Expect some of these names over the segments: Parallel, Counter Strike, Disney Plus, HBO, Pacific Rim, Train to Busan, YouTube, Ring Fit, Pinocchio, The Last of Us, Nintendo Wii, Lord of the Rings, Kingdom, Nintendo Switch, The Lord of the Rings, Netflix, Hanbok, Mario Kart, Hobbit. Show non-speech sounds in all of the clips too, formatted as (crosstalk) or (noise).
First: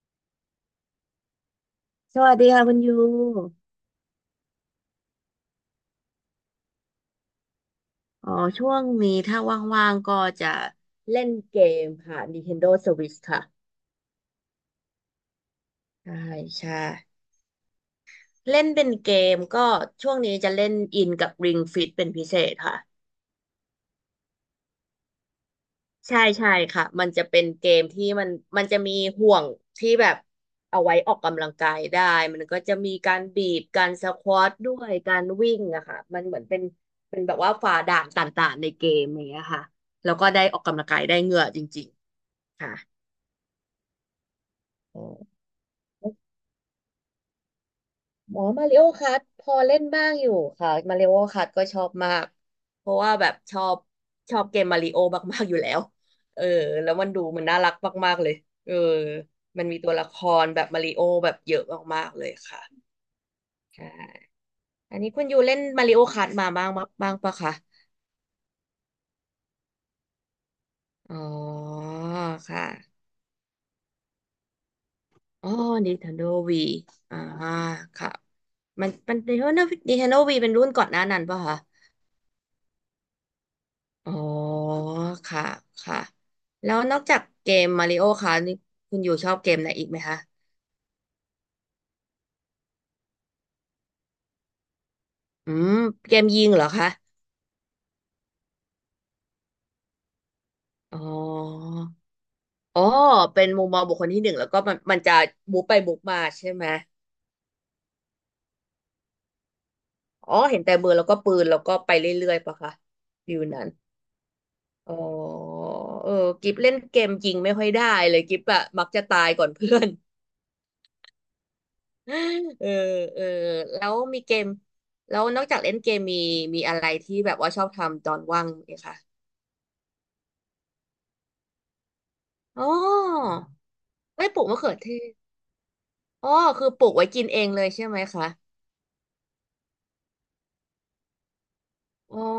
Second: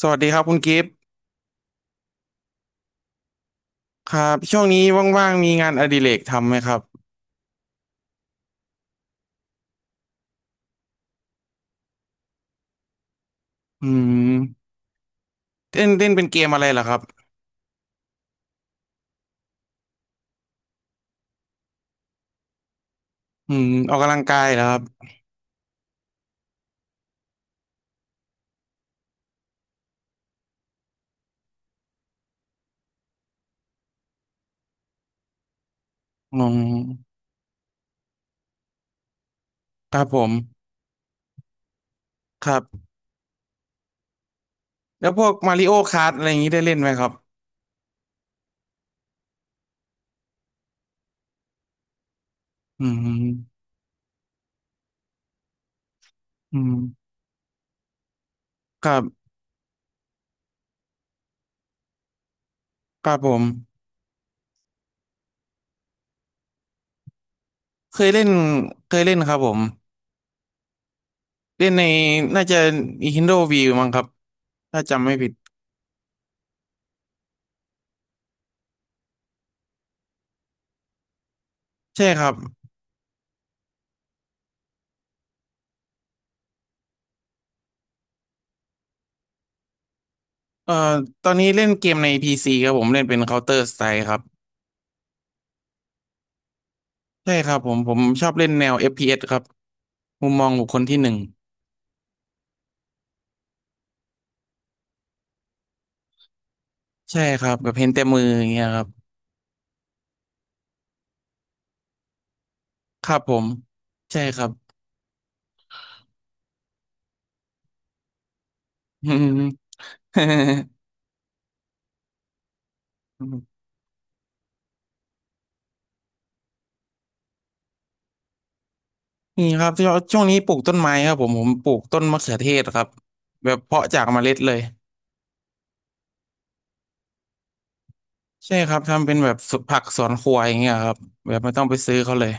สวัสดีครับคุณกิฟต์สวัสดีค่ะคุณยูครับช่วงนี้ว่างๆมีงานอดิเรกทำไหมครับอ๋อช่วงนี้ถ้าว่างๆก็จะเล่นเกมค่ะ Nintendo Switch ค่ะอืมเล่นเล่นใช่เป็นเกมอะไรใช่เหรอครับเล่นเป็นเกมก็ช่วงนี้จะเล่นอินกับ Ring Fit เป็นพิเศษค่ะอืมออกกำลังกายเหรอครับใช่ใช่ค่ะมันจะเป็นเกมที่มันจะมีห่วงที่แบบเอาไว้ออกกำลังกายได้มันก็จะมีการบีบการสควอตด้วยการวิ่งอะค่ะมันเหอืมือนเป็นมเป็นแบบว่าฝ่าด่านต่างๆในเกมอย่างเงี้ยค่ะครับแล้วผก็มได้ออกกำลังกายได้เหงื่อจริงครัๆค่ะ บอ๋แล้วพวกอมาริโอค r t อะไรอย่างนี้ได้เล่นไหมครับหมอมาริโอคัทพอเล่นบ้างอยู่ค่ะมาริโอคัทก็ชอบมากอืเพราะว่าแบบชอมบชอบเกมมาริโอมากๆอยู่แล้วเอออืมแล้วมันดูมันน่ารักมากๆเลยเออครับมันมีตัวละครแบบมาริโอแบบเยอะมากๆเลยค่ะครับผมใช่อันนี้คุณยูเล่นมาริโอคัทมาบ้างบ้างปะคะเคยเล่นเคยเล่นครับผมอ๋อเล่นในน่าคจะ ่ะ Nintendo Wii มั้งครับถ้าจำไม่ผิดอ๋อ Nintendo Wii อ่าค่ะมันมัน Nintendo Nintendo Wii เป็นรุ่นก่อนหน้านั้นปะคะ ใช่ครับอ๋อค่ะค่ะแล้วนอกจากเกมมาริโอคะนี่คุณอยู่ชอบเกมไหนอีกไหมคะเอ่อตอนนี้เล่นเกมในพีซีครับผมเล่นเป็น Counter Strike ครับอืมเกมยิงเหรอคะใช่ครับผมชอบเล่นแนว f อฟพีเอสครับ มุมมองบุคคลอ๋ที่อหนึ่งอ๋อเป็นมุมมองบุคคลที่หนึ่งแล้วก็มันจะบุกไปบุกมาใช่ไหมใช่ครับแบบเห็นแต่มืออย่างเงี้ยครับอ๋อเห็นแต่มือแล้วก็ปืนแล้วก็ไปเรื่อยๆปะคะครับผฟิวมนั้นใช่ครับ อ๋อเออกิฟเล่นเกมยิงไม่ค่อยได้เลยกิฟอะมักจะ (laughs) อืตายม ก่อนเพื่อน เออเออ (laughs) แล้วมีเกมแล้วนอกจากเล่นเกมมีมีอะไรที่แบบว่าชอบทำตอนว่างไหมคะนี่ครับช่วงนี้ปลูกต้นไม้ครับผมปลูกต้นมะเขือเทศอ๋อครับแบบเพาะจากเมไม่ล็ดปลูกเลมะยเขือเทศอ๋อคือปลูกไว้กินเองเลยใช่ไหมคะใช่ครับทำเป็นแบบสวนผักสวนครัวอย่างเงี้ยครับแบบไม่ต้องไปซื้อเขาอ๋อเลย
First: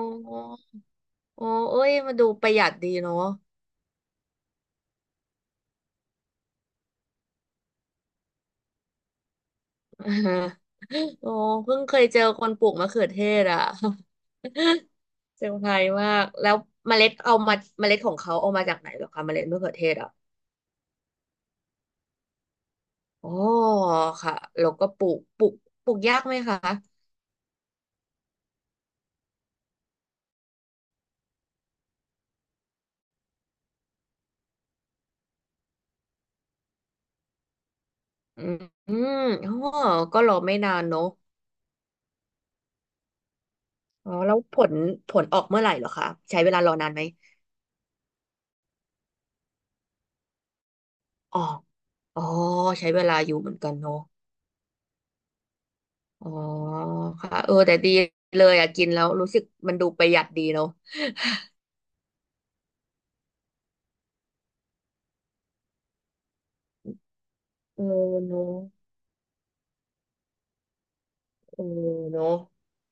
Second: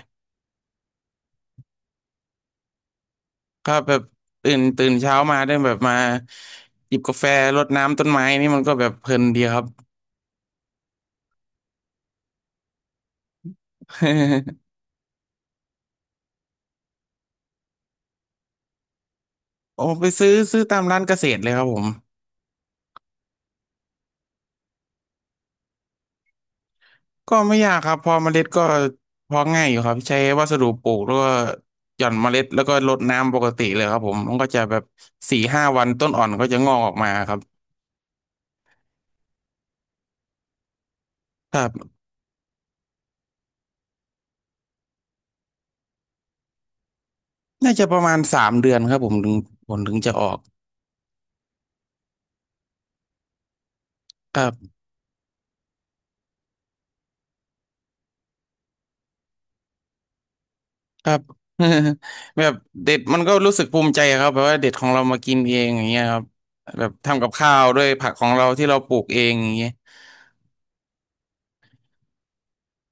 อ๋อเอ้ยมาดูประหยัดดีเนาะ ครับแบบตื่นเช้ามาได้แบบมาหยิบกาแฟรดน้ำต้นไม้นี่มันก็แบบเพลินดีครับ (laughs) โอ้เพิ่งเคยเจอคนปลูกมะเขือเทศอ่ะ (laughs) (laughs) เซอร์ไพรส์มากแล้วเมล็ดเอามาเมล็ดของเขาเอามาจากไหนเหรอคะเมล็ดมะเขือโอ้เทศไปอ่ะซื้อตามร้านเกษตรเลยครับผม อ๋อค่ะแล้วก็ปลูกปลูกยากไหมคะ ก็ไม่ยากครับพอเมล็ดก็เพอง่ายอยู่ครับใช้วัสดุปลูกแล้วก็หย่อนเมล็ดแล้วก็รดน้ำปกติเลยครับผมมันก็จะแบบสี่ห้าวันต้นอ่อนก็จะงอกออกมาครับอืมอืมอ๋อก็รอไม่นานเนอะครับอ๋อแล้วผลผลออกเมื่อไหร่เหรอคะใช้เวลารอนานไหมน่าจะประมาณสามเดือนครับผมถึงผลถึงจะออกอ๋ออ๋อใช้เวลาอยู่เหมือนกันเนอะครับอ๋อค่ะเออแต่ดีเลยอะกินแล้วรู้สึกมันดูประหยัดดีเนอะครับ (laughs) แบบเด็ดมันก็รู้สึกภูมิใจครับแบบว่าเด็ดของเรามากินเองอย่างเงี้ยครับแบบทำกับข้าวด้เอวอยผักของเนเราอะที่เราปลูกเองอย่างเงี้ยเออเนอะ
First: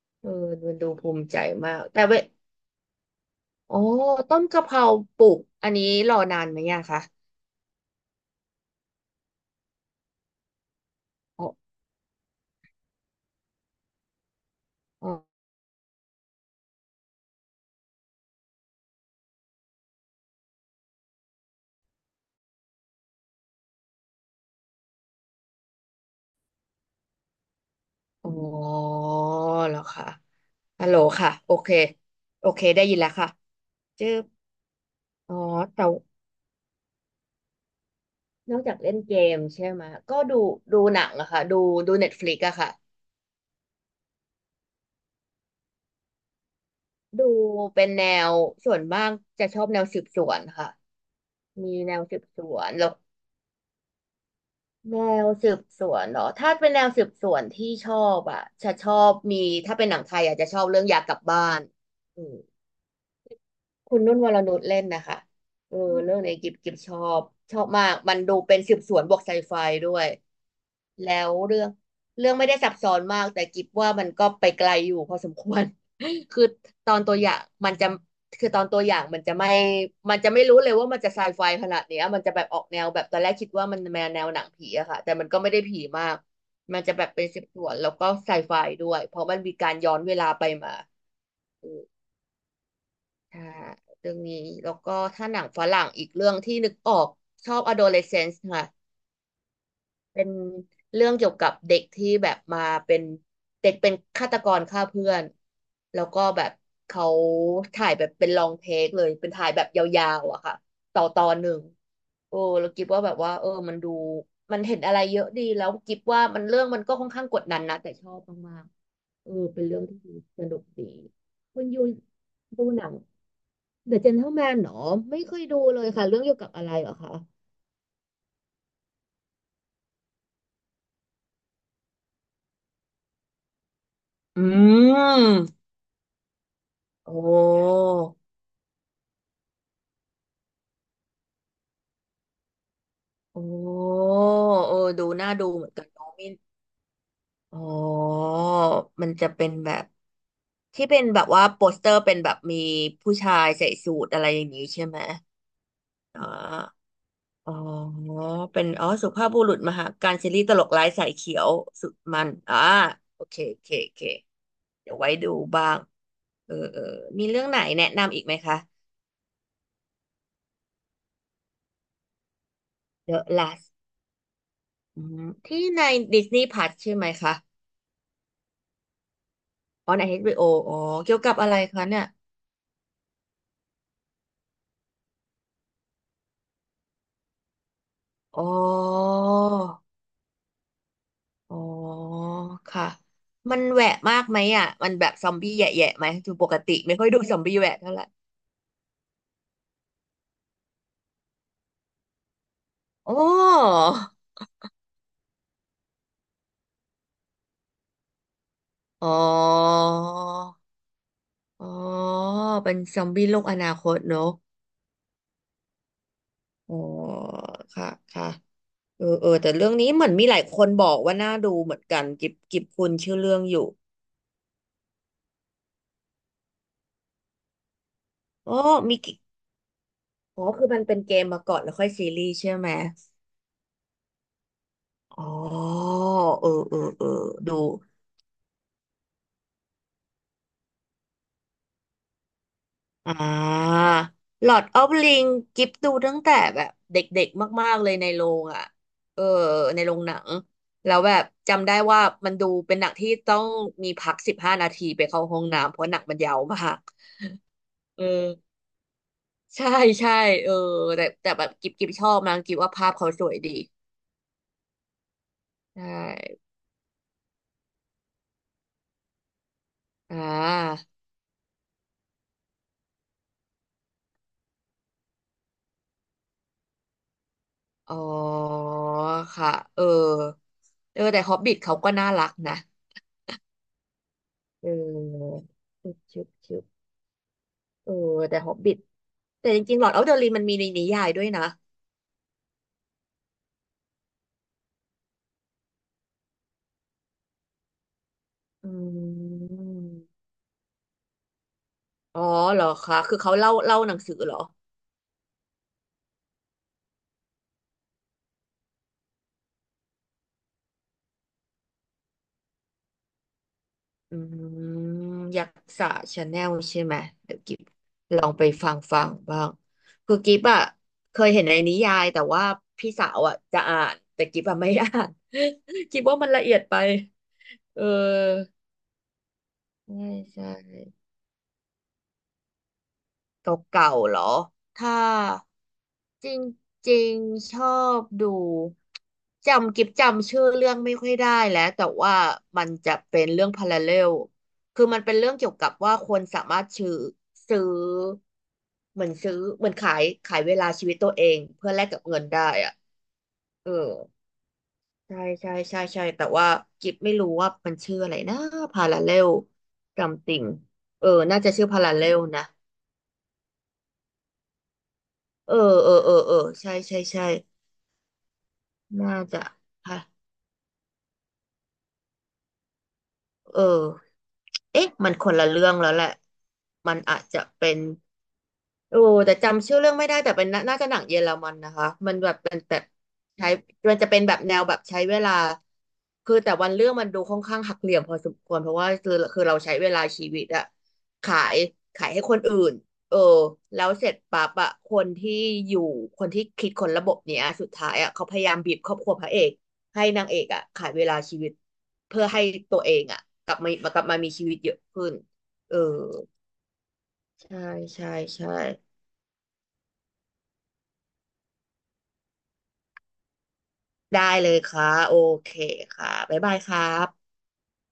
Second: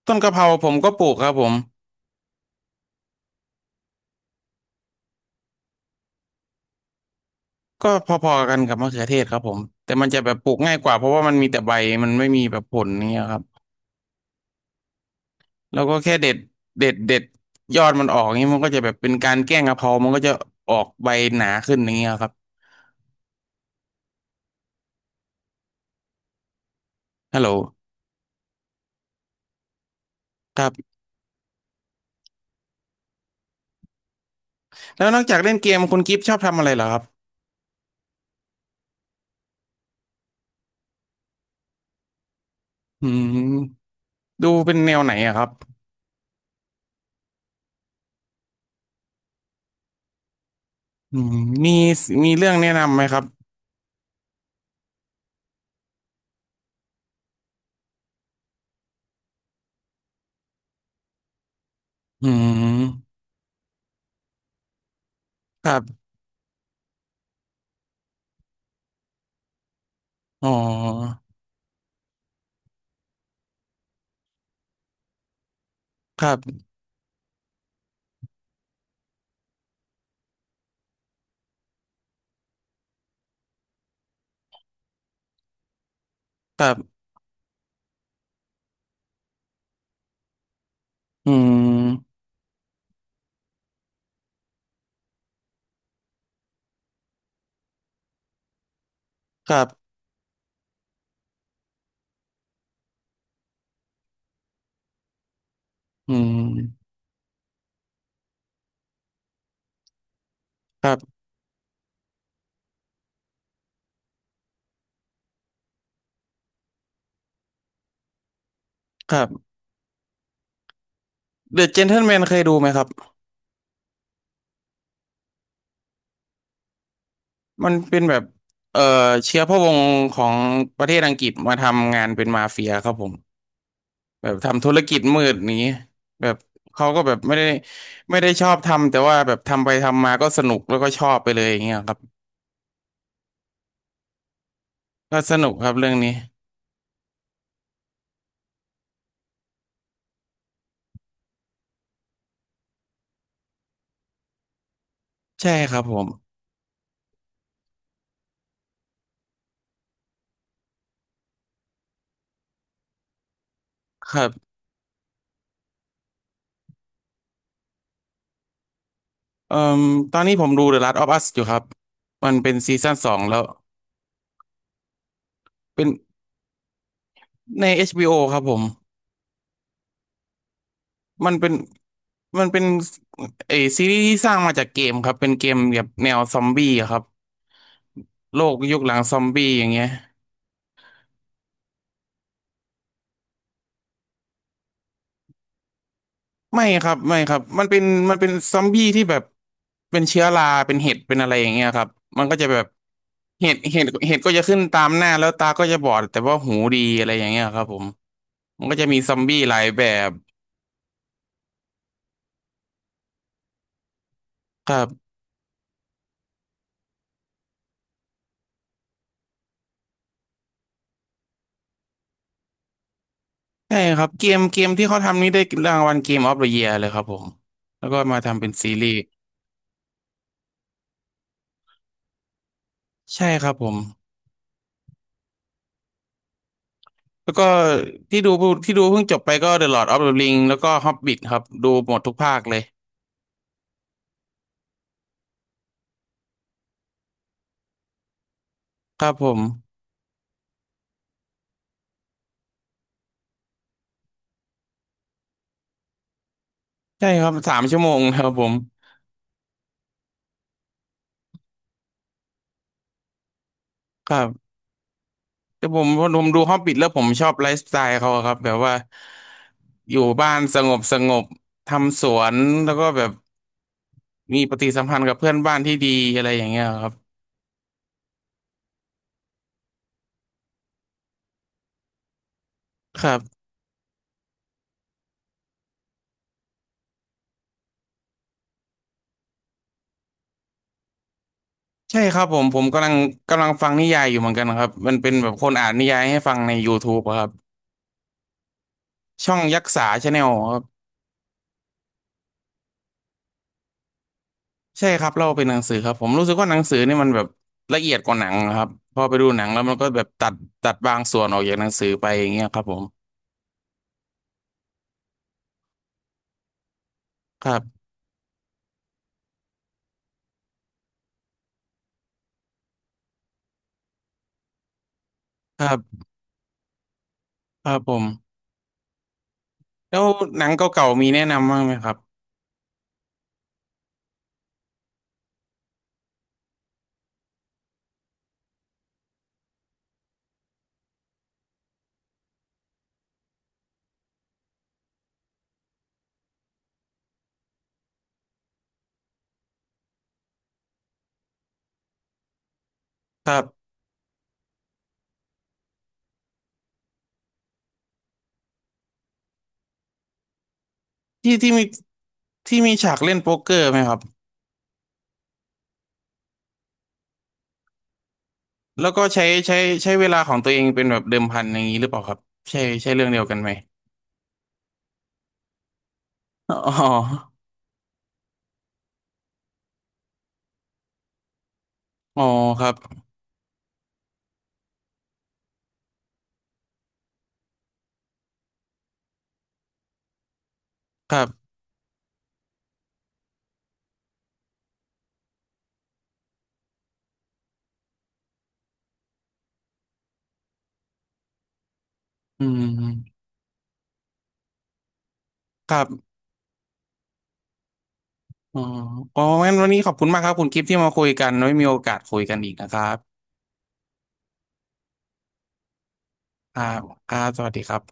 ต้นเออกะเพราผมันมดูก็ปภูลูกคมิรับใจผม มากแต่เวอ๋อต้นกะเพราปลูกอันนี้รอนานไหมอะคะก็พอๆกันกับมะเขือเทศครับผมแต่มันจะแบบปลูกง่ายกว่าเพราะว่ามันอ๋มีอแต่ใบมันไม่มีแบบผลเนี่ยครับอ๋อแล้วก็แค่เด็ดยอดมันออกเงนี้มันก็จะแบบเป็นการแกล้งกะเพรามันก็จะออกใบหนาขึ้นอย่างเงี้ยครับฮัลโหลอ๋อเหรอคะครับฮัลโหลค่ะโอเคโอเคได้ยินแล้วค่ะเจอ แล้วนอกอ๋จาอกเล่นเกมแต่คุณกิฟต์ชอบทำอะไรเหรอครับนอกจากเล่นเกมใช่ไหมก็ดูดูหนังอะค่ะดูดูเน็ตฟลิกอะค่ะอืมดูเป็นแนวไหนอะครับดูเป็นแนวส่วนมากจะชอบแนวสืบสวนค่ะอืมมีมีแนวสืบมีสเรื่องวนแนะแล้วนำไหมครับแนวสืบสวนเหรอถ้าเป็นแนวสืบสวนที่ชอบอะจะชอบมีถ้าเป็นหนังไทยอาจจะชอบเรื่องอยากกลับบ้านอือืม มคุณนุ่นวรนุชเล่นนะคะคเอรัอบเรื่องเนี้ยกิบกิบชอบชอบมากมันดูเป็นสืบสวนบวกไซไฟด้วยอ๋แล้อวเรื่องเรื่องไม่ได้ซับซ้อนมากแต่กิบว่ามันก็ไปไกลอยู่พอสมควร ครั (laughs) คือบตอนตัวอย่างมันจะคือตอนตัวอย่างมันจะไม่มันจะไม่รู้เลยว่ามันจะไซไฟขนาดเนี้ยมันจะแบบออกแนวแบบตอนแรกคิดว่ามันแนวแนวหนังผีอะค่ะแต่มันก็ไม่ได้ผีมากครัมันจะแบบบเป็นสืบสวนแล้วก็ไซไฟด้วยเพราะมันมีการย้อนเวลาไปมา อืมค่ะเรื่องนี้แล้วก็ถ้าหนังฝรั่งอีกเรื่องที่นึกออกชอบ Adolescence ค่ะครับเป็นเรื่องเกี่ยวกับเด็กที่แบบมาเป็นเด็กเป็นฆาตกรฆ่าเพื่อนแล้วอืก็แบบมเขาถ่ายแบบเป็นลองเทคเลยเป็นถ่ายแบบยาวๆอะค่ะครัต่อตบอนหนึ่งโอ้เราคิดว่าแบบว่าเออมันดูมันเห็นอะไรเยอะดีแล้วกิบว่ามันเรื่องมันก็ค่อนข้างกดดันนะแต่ชอบมาก ครัเออบ เป็นเรื่องที่สนุกดีเดคุณอะเจยูน t l e แมนเคยดูดูไหมคหรันับง The Gentleman เหรอไม่เคยดูเลยค่ะเรื่องเกี่ยวกับอะไรเหรอคะมันเป็นแบบเอ่อเชื้อพระวงศ์ของประเทศอังกฤษมาทำงานเป็นมาเฟียครับผมแบบอืทำธุรกิจมืดนี้มแบบเขาก็แบโอ้บไม่ได้ชอบทำแต่ว่าแบบทำไปทำมาก็สนุกแล้วก็ชอบไปเลยอย่างเงี้ยครับโอ้เออดูก็น่าสดูนุกเหคมืรัอบนกันเรื่องน้องนี้มินอ๋อมันจะเป็นแบบที่เป็นแบบว่าโปสเตอร์เป็นแบบมีผู้ชายใส่สูทอะไรอย่างนี้ใช่ไหมใช่ครับผมอ่า อ๋อเป็น อ๋อ สุภาพบุรุษมหาการซีรีส์ตลกร้ายสายเขียวสุดมันอ่าโอเคโอเคโอเคครับเดี๋ยวไว้ดูบ้างเออเออ มีเรื่องไหนแนะนำอีกไหมคะ เอ่มตอนนี้ผมดู The Last of Us อยู่ครับมันเป็นซีซั่นสอง The แล้ว Last อืมที่ใน เป็น Disney Plus ใช่ไหมคะใน HBO ครับผม อ๋อใน h ร o ออ๋อ เกี่ยวมักันบเป็อะนไรคะเนี่ย มันเป็นเออซีรีส์ที่สร้างมาจากเกมครับเป็นเกมแบบแนวซอมบี้อะครับโลอ๋อ กยุคหลังซอมบี้อย่างเงี้ยอ๋อ ค่ะ มันแหวะมากไหมอ่ะมันแบบซอมบี้แยะๆไหมคือปกไม่ติครัไม่บค่อยไม่ดูคซรัอบมบี้มันแหวะเป็นเท่าไหร่มันเป็นซอมบี้ที่แบบเป็นเชื้อราเป็นเห็ดเป็นอะไรอย่างเงี้ยครับมันก็จะแบบอ๋อเห็ดก็จะขึ้นตามหน้าแล้วตาก็จะบอดแต่ว่าหูดีอะไรอย่างเงี้ยครับผมมันก็จะมีอ๋อ ซอมบี้หลายแบบอ๋อเป็นซอมบี้โลกอนาคตเนอะครับอ๋อค่ะค่ะเออเออแต่เรื่องนี้เหมือนมีหลายคนบอกว่าน่าดูเหมือนกันกิบกิบคุณชื่อเรื่องอยู่ใช่ครับเกมที่เขาทำนี่ได้รางวัลเกมออฟเดอะเยียร์เลยครับผมแล้วก็มาทำเป็นอ๋อซีรีมีส์กิอ๋อคือมันเป็นเกมมาก่อนแล้วค่อยซีรีส์ใช่ไหมใช่ครับผม อ๋อเออเออเออแล้วก็ดู ที่ดูที่ดูเพิ่งจบไปก็ The Lord of the Ring แล้วก็ Hobbit ครับดูหมดทุกภาคเลยอ่าหลอดออฟลิงกิฟดูตั้งแต่แบบเด็กๆมากๆเลยในโรงอ่ะครับเออผมในโรงหนังแล้วแบบจำได้ว่ามันดูเป็นหนังที่ต้องมีพัก15 นาทีไปเข้าห้องน้ำเพราะหนังมันยาวมากใช่ครับสามชั่วโมงเอครัอบผมใช่ใช่เออแต่แบบกิฟชอบนะกิฟว่าภาพเขาสวยดีครับแต่ผใช่มผมดู Hobbit แล้วผมชอบไลฟ์สไตล์เขาอะครับแบบว่าอยู่อ่บ้านสงบาสงบทำสวนแล้วก็แบบมีปฏิสัมพันธ์กับเพื่อนบ้านที่ดีอะไรอย่างเงี้ยครับอ๋อค่ะเออเออแต่ฮอบบิ t เขาก็น่ารักนะครับเออชึบชึบชึบเออแต่ฮอบบิ แต่จริงๆ Lord of the Ring มันมีในนิยายด้วยนะใช่ครับผมผมกำลังฟังนิยายอยู่เหมือนกันครับมันเป็นแบบคนอ่านนิยายให้ฟังใน YouTube อะครับอืช่องยักษาชาแนมล อ๋อเหรอคะ คือเขาเล่าหนังสือเหรอใช่ครับเล่าเป็นหนังสือครับผมรู้สึกว่าหนังสือนี่มันแบบละเอียดกว่าหนังครับพอไปดูหนังแล้วมันก็แบบตัดบางส่วนออกจากหนังสือไปอย่างเงี้ยครับผมอืมยักษ์ชาแนลใช่ไหมเดี๋ยวคกิรัฟบลองไปฟังบ้าง คือกิฟอะ เคยเห็นในนิยายแต่ว่าพี่สาวอะจะอ่านแต่กิฟอะไม่อ่าน ครั (laughs) กิบฟว่ามันละเอียดไป ครับเอผมอแล้ใช่วหนัใช่ งเก่าๆมีแนะนำบ้างไหมครับเก่าๆเหรอ ถ้าจริงๆ ชอบดูจำกิบจำชื่อเรื่องไม่ค่อยได้แล้วแต่ว่ามันจะเป็นเรื่องพาราเรลคือมันเป็นเรื่องเกี่ยวกับว่าคนสามารถซื้อเหมือนซื้อเหมือนขายเวลาชีวิตตัวเองเพื่อแลกกับเงินได้อะครัเออบใช่แต่ว่ากิฟไม่รู้ว่ามันชื่ออะไรนะพาราเรลจำติงเออที่น่าจะที่มีชื่อพาราเรลนะ ที่มีฉากเล่นโป๊กเกอร์ไหมครับเออ เออ เออ เออ ใช่ใช่ใช่แล้วก็น่าใช้จะใช้ใช้ค่ะ เวลาของตัวเองเป็นแบบเดิมพันอย่างนี้หรือเปล่าครับใช่ใช่เรื่องเดียวกันไหมเออ เอ๊ะมันคนละเรื่องแล้วแหละ อ๋มันอาอจจะเป็น โอ้แต่จำชื่อเรื่องไม่ได้แต่เป็นน่าน่าจะหนังเยอรมันนะคะมันอ๋อแบบเป็นครัแบบบใช้มันจะเป็นแบบแนวแบบใช้เวลาแต่วันเรื่องมันดูค่อนข้างหักเหลี่ยมพอสมควรเพราะว่าคือเราใช้เวลาชีวิตอะครัขาบยขายให้คนอื่นเออแล้วเสร็จปั๊บอะคนที่อยู่คนที่คิดคนระบบเนี้ยสุดท้ายอะเขาพยายามบีบครอบครัวพระเอกให้นางเอกอะขายเวลาชีวิตเพื่อให้อืตัวเองมอะกลับมากลับมามีชีวิตเยอะขึ้นคเออรับ ใช่ใช่ใช่ อ๋ออ๋องั้นวันนี้ขอบคุณมากครับ คุณกิฟที่มาคุยกันไว้มีโอกาสคุยกันอีกนะครับได้เลยค่ะโอเคค่ะบ๊ายบาคยรัครับครับบสวัสดีครับ